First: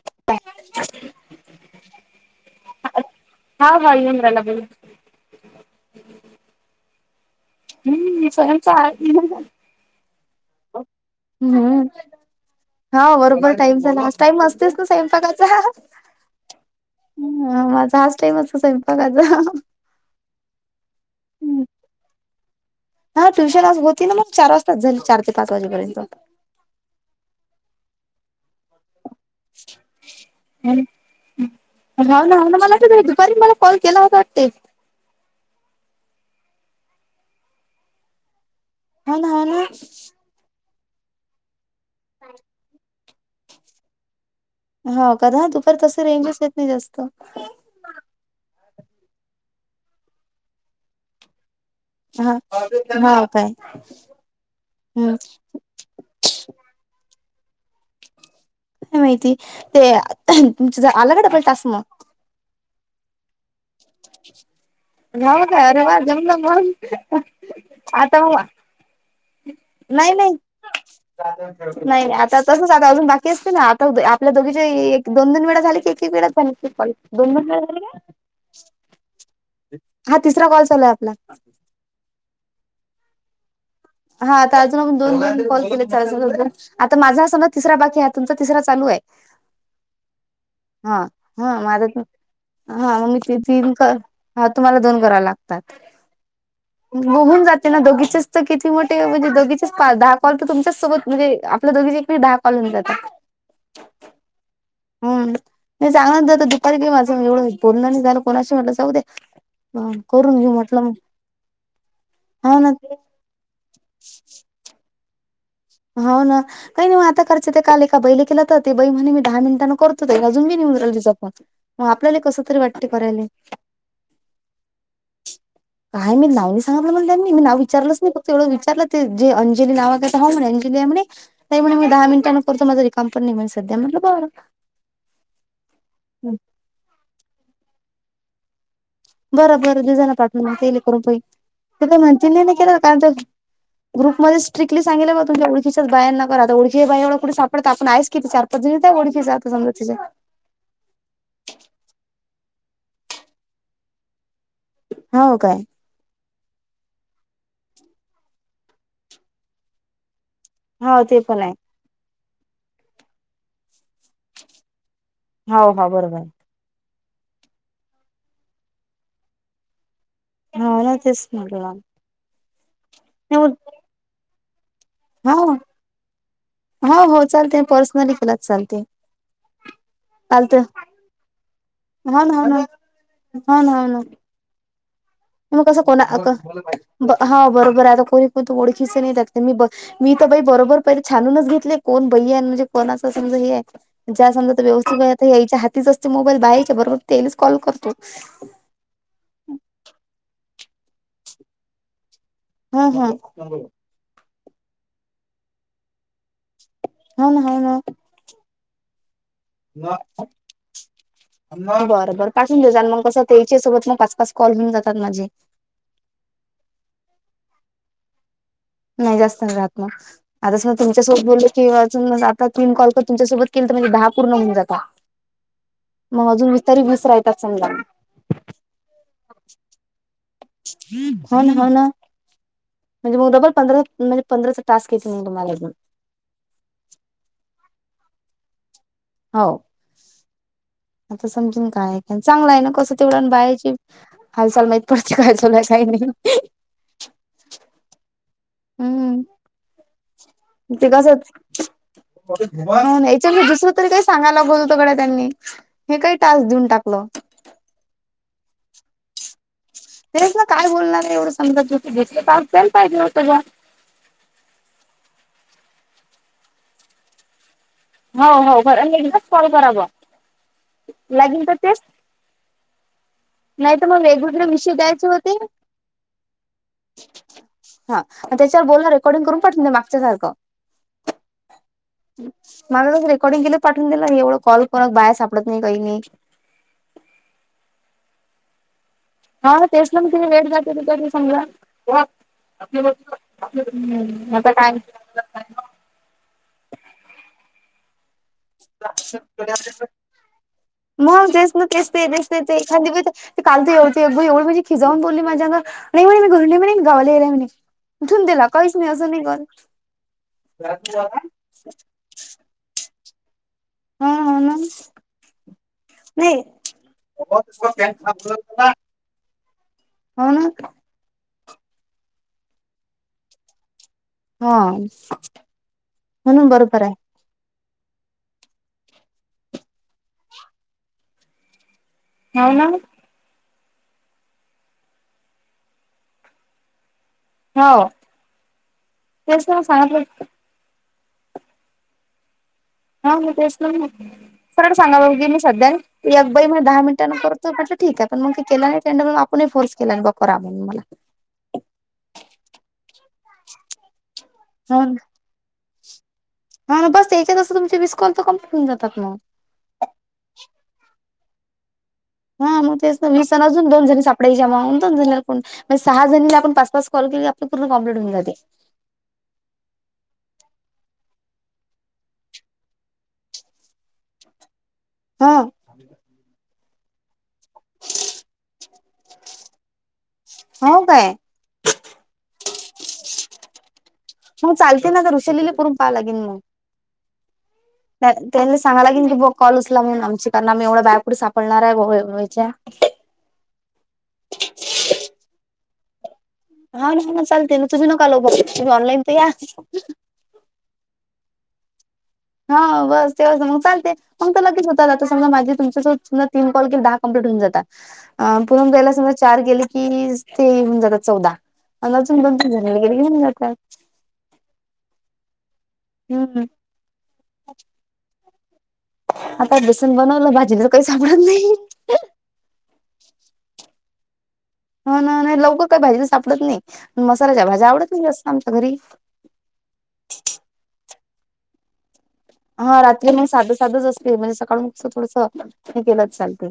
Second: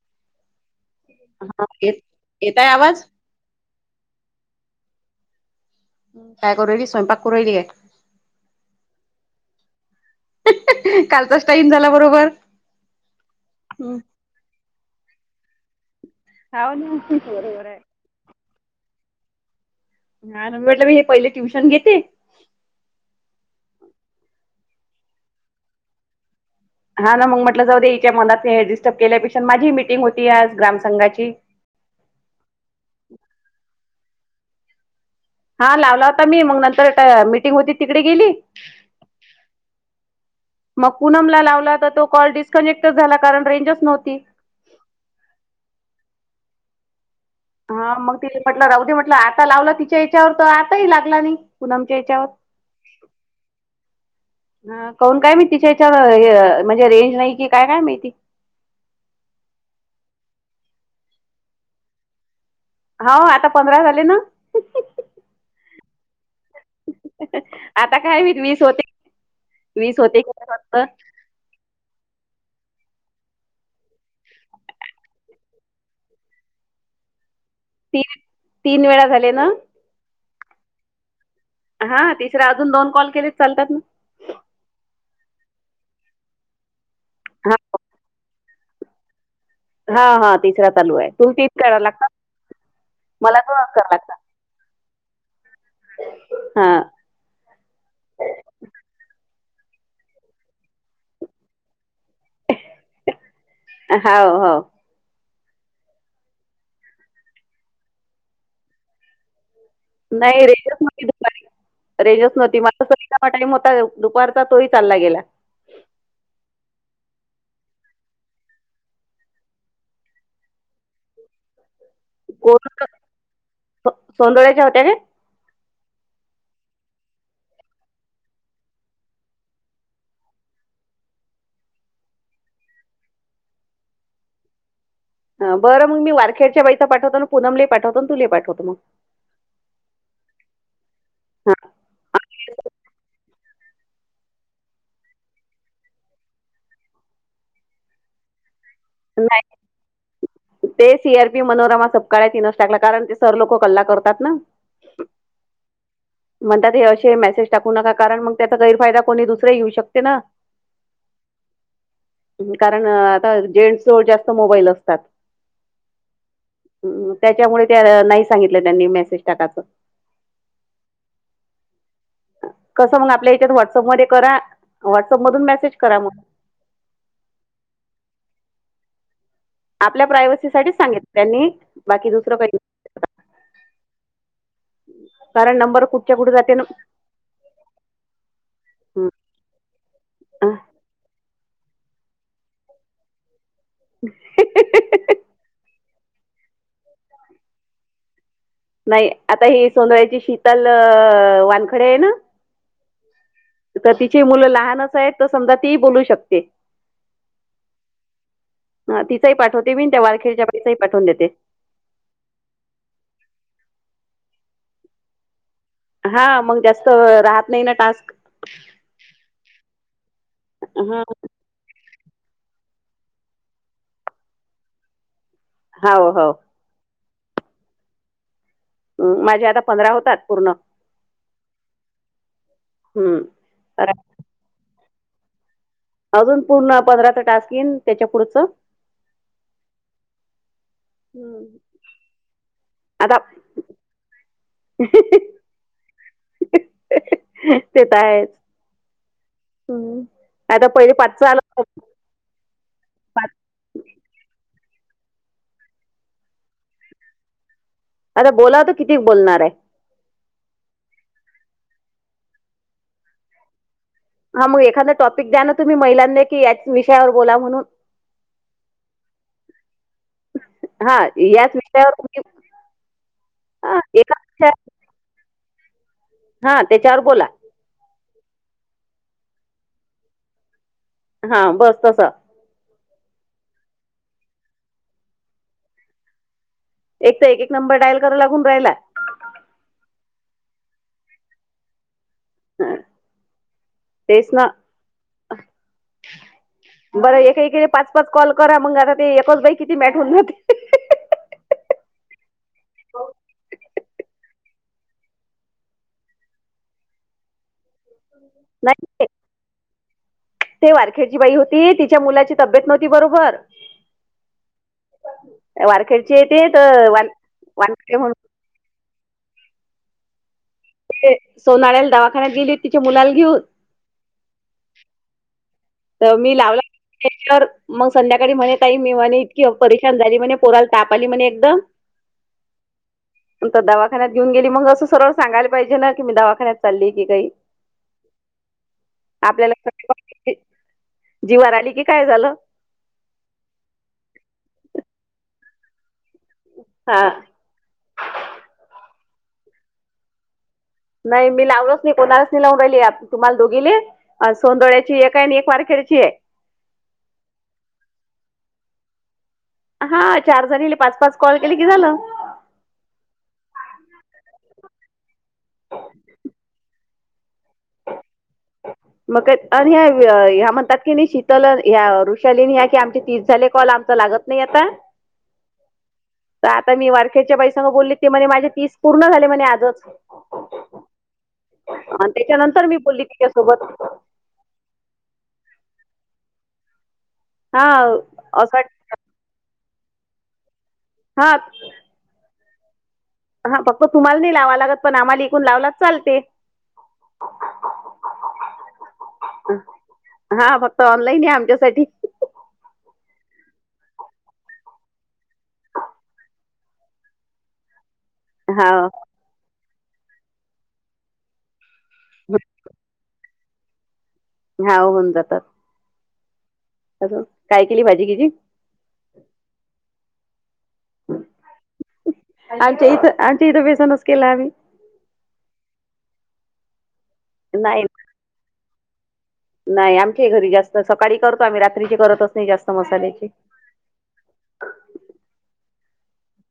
[inaudible] हा येत येताय आवाज? हा हा येऊन रालागले. काय करु राहिली? स्वयंपाक करू राहिली काय? हम्म स्वयंपाक. काय कालचाच टाइम हम्म. झाला बरोबर हा्व बरोबर टाईम झाला आज. टाईम असतेच ना स्वयंपाकाचा माझा हाच टाईम अस स्वयंपाकाचा नाही म्हटलं मी हे पहिले ट्युशन घेते हा ट्युशन आज होती ना मग चार वाजताच झाली चार ते पाच वाजेपर्यंत हा ना मग म्हटलं जाऊ दे्या याच्या मनात डिस्टर्ब केल्यापेक्षा माझी मीटिंग होती आज ग्रामसंघाची हो ना ना मला अस दुपारी मला कॉल केला असं वाटते हा लावला होता मी मग नंतर मीटिंग होती तिकडे गेली होना, होना मग पूनमला लावला तर तो कॉल डिस्कनेक्टच झाला कारण रेंजच नव्हती हो कदा दुपार तस रेंजच येत नाही जास्त हा मग तिला म्हटलं रावदे म्हटलं आता लावलं तिच्या याच्यावर तर आताही लागला नाही पुनम च्यावर हा हाव काय ह हम्म कन काय मी तिच्या च्य ह म्हणजे रेंज नाही की काय, काय माहिती? का माहिती ते तुमच ज आला का डबल टास्क मग हाव आता पंधरा झाले ना नाव काय अरे वा जमला म आता काय मी आतावा वीस होत वीस होते [unintelligible] नंतर [unintelligible] नाही आता तसच आता अजून बाकी असते ना आता आपल्या दोघीचे एक दोन, दोन वेळा झाली की एक, एक वेळाच झालेत कॉल [unintelligible] तीन, तीन वेळा झाले ना हा तिसरा कॉल चालूय आपला हा तिसर अजून दोन कॉल केलेत चालतात ना हा तर अजूनण दोन म कॉल केले अ आता माझास समजा हा तिसरा बाकी हा तुमचा तिसरा चालू आहे हा, हा तिसरा चालू हा आहे तो तेच हा करा माझा लागतात हा मग मी ते मला दोनच तीन करावं कर लागतात हा तुम्हाला दोन कराव लागतात हा हो हून जाते ना दोघीचेच तर किती मोठे म्हणजे दोघीचेच दहा कॉल तर तुमच्याच सोबत म्हणजे आपल्या दोघीचे एक दहा कॉल होऊन जातात हाव, हाव हम नाही चांगला जात दुपारी बि माझं एवढं बोलण नाही झालं कोणाशी म्हटलं जाऊ दे करून नाही घेऊ रेंजच म्हटलं नव्हती दुपारी रेंजस नव्हती हो ना मला ते हा [unintelligible] होता दुपारचा तोही चालला गेला हाव ना काही नाहीग आता करायं ते काल एका बैले केला तर ते बै म्हणे मी दहा मिनिटांं करतो ताई अजून नाही येऊ राहिला तिचा फोन मग आपल्याला कस तरी कोण वाटते करायले सो- सोंदळ्याच्या होत्या काय काय मी नावनी सांगितलं म्हण त्यांनी मी नाव विचारलंच नाही फत एवढं विचारलं ते जे अंजली नाव काय हो म्हणे अंजली ती म्हणे ताई मी दहा मिनट करतो माझ रिकमप सध्या म्हण बर बर मी वारखेडच्या बाईचा पाठवतो पूननमले पाठवतो आणि तुले पाठवतो मग बरं, बरं दुजना पाठ मग तेले करून हा पहित म्हण नाही केलं कारण [unintelligible] ग्रुपमध्ये स्ट्रिक्टली सांगेलं ब तुमच्या ओळखीच्याच बायांना करा ओळख बा एवढ कुठे सापडत आपण आहेच किती चार पाच त्या ओळखीच्या नाही सात समजा तिच्यात ते सी आर पी मनोरमा सपकाळ्यात तिनस टाकला कारण ते सर लोक कल्ला करतात ना हावो काय? म्हणतात हे असे मेसेज टाकू नका, कारण मग त्याचा गैरफायदा कोणी दुसरा घेऊ शकते ना. हा ते पण आहे. कारण आता जेंट्स जवळ जास्त मोबाईल असतात. हो हा बरोबर. त्याच्यामुळे त्या नाही सांगितलं त्यांनी मेसेज टाकाचं. हा ना तेस [unintelligible] कसं मग आपल्या याच्यात व्हॉट्सअप मध्ये करा, व्हॉट्सअप हा मधून मेसेज करा मग. हो, हो चालते पर्सनली केलात चालते. आपल्या प्रायवसीसाठीच सांगित त्यांनी. बाकी दुसरं काही होना, नाही. होना. कारण म कसं नंबर कोणा कुठच्या कुठे आता जाते ना ब हा बरोबर आहे आता कोणी पण त ओडखीच नही त्यात मी ब मी तर बई हं. बरोबर पहिजे छानूनच घेतले कोण बई आहे, न म्हणजे कोण असं समजा हे आहे. ज्या समजा त व्यवस्थित वयात यायच्या हातीच असतो, मोबाईल बा यायच्या बरोबर त्यानीच कॉल करतो. नाही आता ही सोंदळ्याची शीतल अ वानखडे हे ना. हं हं! त तिची मुलं लहानच, आहेत त समजा ती बोलू शकते. हं हा ना. ह तिचही पाठवते मीन त्या वारखेडच्या बाईचही पाठवून देते. बरं बर पासून देजा न मंग कसं त्या ईचे सोबत मग पाच, पाच कॉल होऊन जातात माझे. हा मग जास्त राहत नाही ना टास्क. नाही जास्त नाही राहत म आता स ह तुमच्यासोबत बोले. की वाजून आता तीन कॉल कर तुमच्यासोबत केल त माझे बई दहा पूर्ण होऊन जातात. हो हो मग अजून विस [unintelligible] ऊ माझे आता पंधरा होतात पूर्ण. होन, होन म्हणजे हम्म म डबल पंधरा तर म्हणजे पंधराच टास्क [unintelligible] तुम्हालाजून अजून पूर्ण पंधराचा टास्क येईन त्याच्या पुढचं. हो आता हम्म. समजेन काय आहे ते चांगलं आहे ना कसं आता तेवढन बाये ची हालचाल माहित पडती कायचालू आहे काही नही. ते त आहेच. हूं हम्म. आता ते पहिले कासत. पाचचं आलं होतं. होन याच्यामद दुसरं तरी काही सांगाय लागोलत गड्या त्यांनी. हे काही टास्क देऊन टाकलं. आता बोलाव त किती बोलणार आहे. तेच ना काय बोलणार आहे एवढं समजा ज्योती घेतली पास द्याल पाहिजे होतं ना. हा मग एखादा टॉपिक द्या न तुम्ही महिलांले की याच विषयावर बोला म्हणून. हो हो खरं णी एकदाच कॉल करावा हा लागिन याच त तेंच [inaudible] नाही त मग एका वेगवेगळे विषया विषय द्यायचे होते. हा त्याच्यावर बोला. हा त्याच्यावर बोलन रेकॉर्डिंग करून पाठवून द्या मागच्या सारखं. हा बस तस. माग कस रेकॉर्डिंग केलं पाठवून दिलं, एवढं कॉल कोनच बाया सापडत नाही कही नाही. एक त एक एक नंबर डायल करा लागून राहिला. हा, तेच ना. म ते. वेट जाते तिथं त समजा. वा हा, [unintelligible] तेच हम्म. ना आता काय? [unintelligible] बरं, एक एकी पाच- पाच कॉल करा. मग आता ते एकच बाई, किती मॅट होऊन जाती. मग, तेच ना. तेच ते. तेच ते. ते एखादि बाई, ते काल त एवढ एक बाई एवढ म्हजी खिजऊन बोलली माझ्या अंगावर. नाही म्हणे मी, घरी नाही म्हणे. मी गावाला यायलेय म्हणे. ठेवून दिला. काहीच नाही. असं नाही कर ती तिच्या मुलाची तब्येत नव्हती बरोबर. ह. मग. वारखेडची नाही. येते तर वा वानखेडे म्हणून [unintelligible] हो, न. ते सोनाऱ्याला दवाखान्यात गेली होती. तिच्या मुलाला घेऊन. हा. तव मी म्हणून बरोबर आहे. लावला [unintelligible] तर मग संध्याकाळी म्हणे, ताई मी म्हणे, इतकी परेशान झाली म्हणे. पोराला ताप आली म्हणे, एकदम. [inaudible] हो, ना. तर दवाखान्यात घेऊन गेली. मग असं, सरळ सांगायला पाहिजे ना की, मी दवाखान्यात चालली की काही. हो. [unintelligible] जीवार आली की, काय झालं. हा म तेच ना. सरळ सांगाव की, मी सध्या. एक बाई म दहा हा मिनटान करत. त म्हटलं ठीकय. पण मग ती केला नाही. त्यांड मग आपणही फोर्स केला नाही. [unintelligible] मला. नाही, मी लावलोच नाही. कोणालाच नाही लावून राहिली आता. तुम्हाला दोघीले. सोनदोळ्याची एक काय नाही एक वारकरीचीय. ह बस, ते एककास तुमची वीस कॉल तर, कम्प्लीट होऊन जातात मग. हा, चार जनिले, पाच- पाच कॉल केले की, झालं. हा, मग तेच तर. वीस न अजून दोन जनी सापडायच्या मग. दोन जनीला फोन म सहा जणीला आपण पाच - पाच कॉल केल की, आपल पूर्ण कॉम्प्लीट होऊ जाते. मग काय अन् ह्या, आ ह्या म्हणतात की नाही शीतल ह्या, ऋषालीनी ह्या की, आमचे तीस झाले कॉल. आमच लागत नाही, आता. ह. तर आता मी वारखेच्या बाईसंग बोलली. ते म्हणे, माझे तीस पूर्ण झाले म्हणे, आजच. हो, काय? अन् त्याच्यानंतर मी बोलली, तिच्यासोबत. ह चालते ना गं. वृषालीला करून पाहा लागेल मग. हा त्या - त्यांनली असं सांगा लागेल की, ब कॉल उचला म्हणून आमची. कारण आम्ही एवढा बाया कुठं हा सापडणारय. [unintelligible] वयच्या. हा, फक्त तुम्हाला नाही लावा लागत. पण आम्हाला इकून लावला चालते. हा, ना. चालते ना. तुमी नका लावू. तुमी ऑनलाईन त या. हा, फक्त ऑनलाईन या, आमच्यासाठी. हा, बस. तेवच मग चालते. मग तर लगच होतात. आता समजा माझ तुमच्यासोबत समजा, तीन कॉल केले. दहा कम्लीट होऊन जातात. अ पुनम हा ताईला समजा चार गेले की, ते होऊन जातात चौदा. [unintelligible] ह्या, होऊन जातात. हम्. अस, काय केली भाजी किजी? आता बेसन बनवलं, भाजी तर काही सापडत नाही. आमच्या इथं आणंटीन इथं बेसनच केला आम्ही. ह ना, नाही लवकर काही भाजी तर सापडत नाही, मसाल्याच्या भाजी आवडत नाही जास्त आमच्या घरी. नाही, आमच्या घरी जास्त सकाळी करतो, आम्ही रात्रीची करतच नाही जास्त मसाल्याची. असच असते म्हणजे सकाळ मु [unintelligible] थोडस हे केलंच चालते.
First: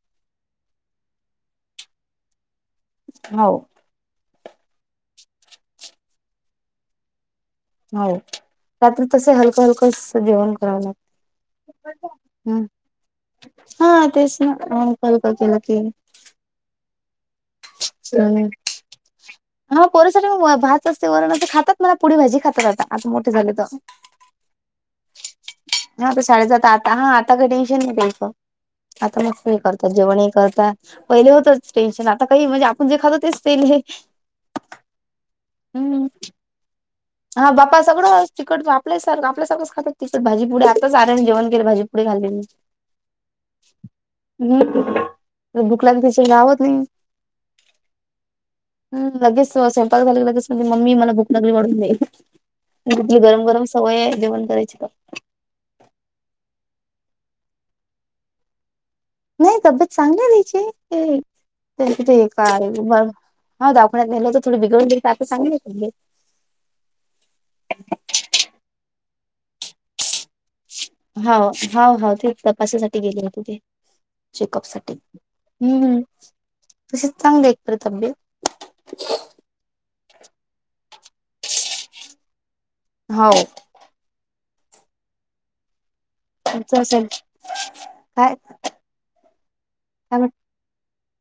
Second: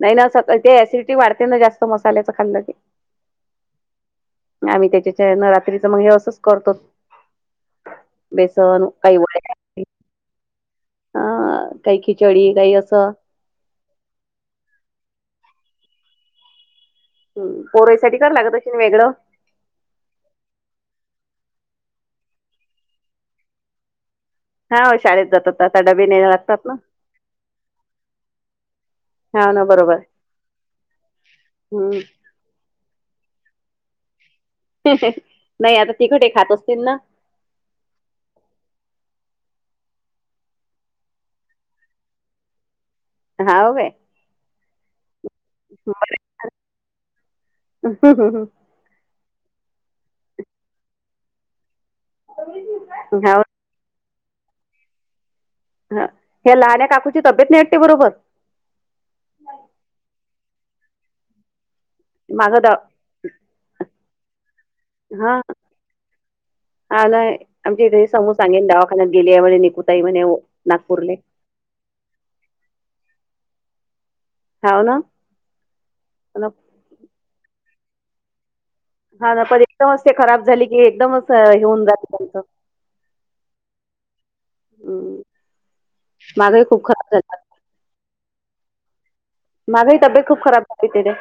नाही ना, ते अँसिडिटी वाढते ना जास्त मसाल्याचं खाल्लं कि. हो. आम्ही त्याच्या नवरात्रीचं मग हे असंच करतो. हो, बेसन रात्री काही तस हलकं, हलकं जेवण कराव लाग- अ काही खिचडी काही असं. हा तेच ना, कल केला क- [unintelligible] ह, पोरसाठी करते हम्म. ना तशीने वेगळं. हा, पोर सगळी भात असते, वरण असते, खातात मला पुरि भाजी खातात आता, आता मोठे झाले तर. हा, हो शाळेत जा- हा, तर शाळेत जात, आता हा आता काही टेन्शन नाही त्यांचं. आता मस्त हा हे ना करतात, बरोबर जेवण हे करताात, पहिले होतच टेन्शन- हम्म आता काही म्हणजे आपण जे खातो तेच ते हे- नाही, आता ते हम्म घरी खात असतील ना? हा, बापा सगळं तिकट आपले सारख आप सगळच खात, तिकट भाजी, पुढे आताच आरेने जेण केले भाजी. कपडे [unintelligible] हाव होय. हम्, भुकला लागली तसं राहवत नाही. हम, लगेच स्वयंपाक झाले लगेच म्हणजे मम्मी मला भूक लागली वाढून दे, हाव गरम, गरम- होय जेवण करायची का? हं. ह्या लाड्या काकूची तब्येत नाही वाटते बरोबर. नाही तब्येत चांगलं तेची ते- त्याच ते मागं काय दा ब हा दाखवण्यात नाहीेलं तर, थोड बिघडून गे सांगलं- हा ना, आमच्या इथे समूह सांगेन दावाखान्यात गेली आहे म्हणे, निकूताई म्हणे, नागपूरले. हो, हाव, हाव, तेच हं. कशासाठी गेले तु ते चेकअप हाव साठी. ना हम्म. अन- तशी चांगली आहे एकतर तब्येत. हा ना, पण [unintelligible] एकदमच ते खराब झाली की, एकदमच येऊन झाली त्यांंत. हाव. [inaudible] खूप असल. खराब झाली काय? माझाही काय तब्येत म्हण खूप खराब झाली तिथे.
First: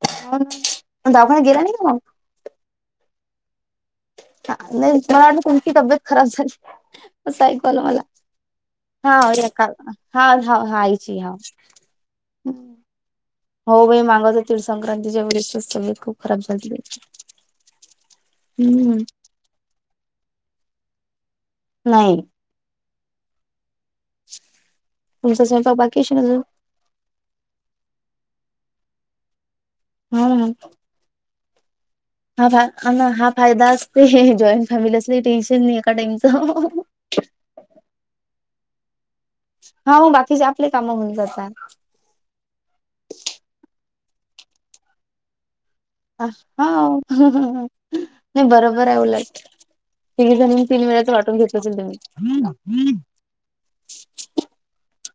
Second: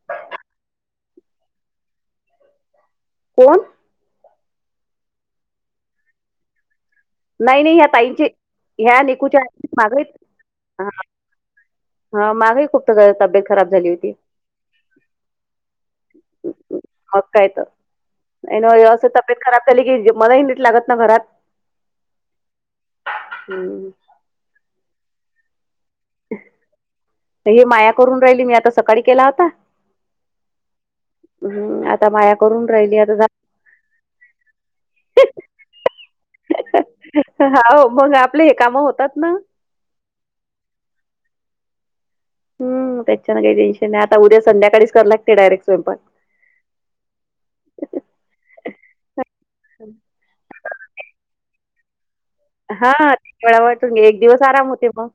[unintelligible] दवाखान्यात गेला नाही मग? कोण? नाही मला [unintelligible] वा तुमची तब्येत खराब झाली. अस, नाही ऐकू नाही आल ह्या मला. ताईंची ह्या निकूच्या हाका [unintelligible] मागही हा हयची हाव हा मागे खूप तब्येत - हो भाई, मागाच तीळ संंक्रांतीच्या वेळेस तब्येत खूप खराब झाली. एन व्यवस्थ तबयेत खराब झाली की मला निट लागत ना घरात. [unintelligible] नाही. [unintelligible] तुमचा स्वयंपाक बाकीश आसन अजून हे माया करून राहिली मी आता सकाळी केला होता हम् हम्म आता माय हा फाय ना हा फायदा असते जॉईंट फॅमिली असली टेन्शन नाही एका टाईमचं हाव मग आपले हे कामं होतात ना हा हो बाकीचे आपले काम हून जातात हम त्याच्यां काही टेनशन नाही आता उद्या संध्याकाळीच लागते डायरेक्ट स्वयंपाक हाव नाही बरोबर आहे उलट तिघ जणणी तीन वेळाच वाटून घेतलं असल त्यांनी हा तीन वेळा वाटून घे एक दिवस आराम होते मग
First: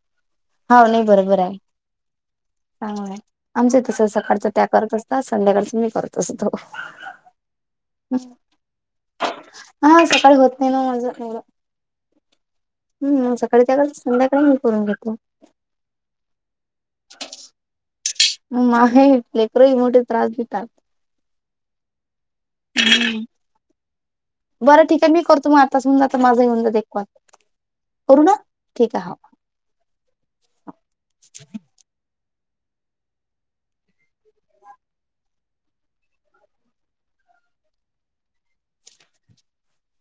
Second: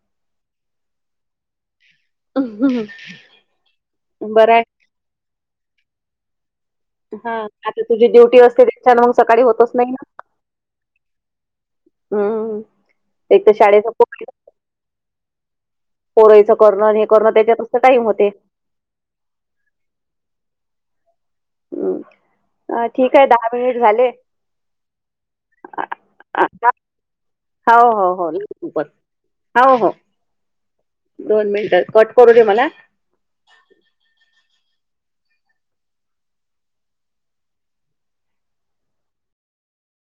हा नाही बरोबर आहे आमच तस सकाळच बरं त्या आहे करत असत ह संध्याकाळच मी करत असतो हा आता तुझी ड्युटी असते त्याच्यानं मग सकाळी होतच नाही ना. हा सकाळी होत नाही ना माज हम्म हम् एक तर सकाळी त्या शाळेचं संध्याकाळी मी करून घेतो पोरयचं करणं आणि हे करणं त्याच्यातसं तर टाइम होते म आहे लेकर ही मोठ त्रास देतात हम अ ठीक आहे दहा मिनिट झाले बरं ठीक आहे मी करतो मग आताच होऊन जात माझं होऊन जात एक कॉल हाव हो, करू हो, ना हो बर ठीक आहे हो. हाव हो दोन मिनिट कट करू दे मला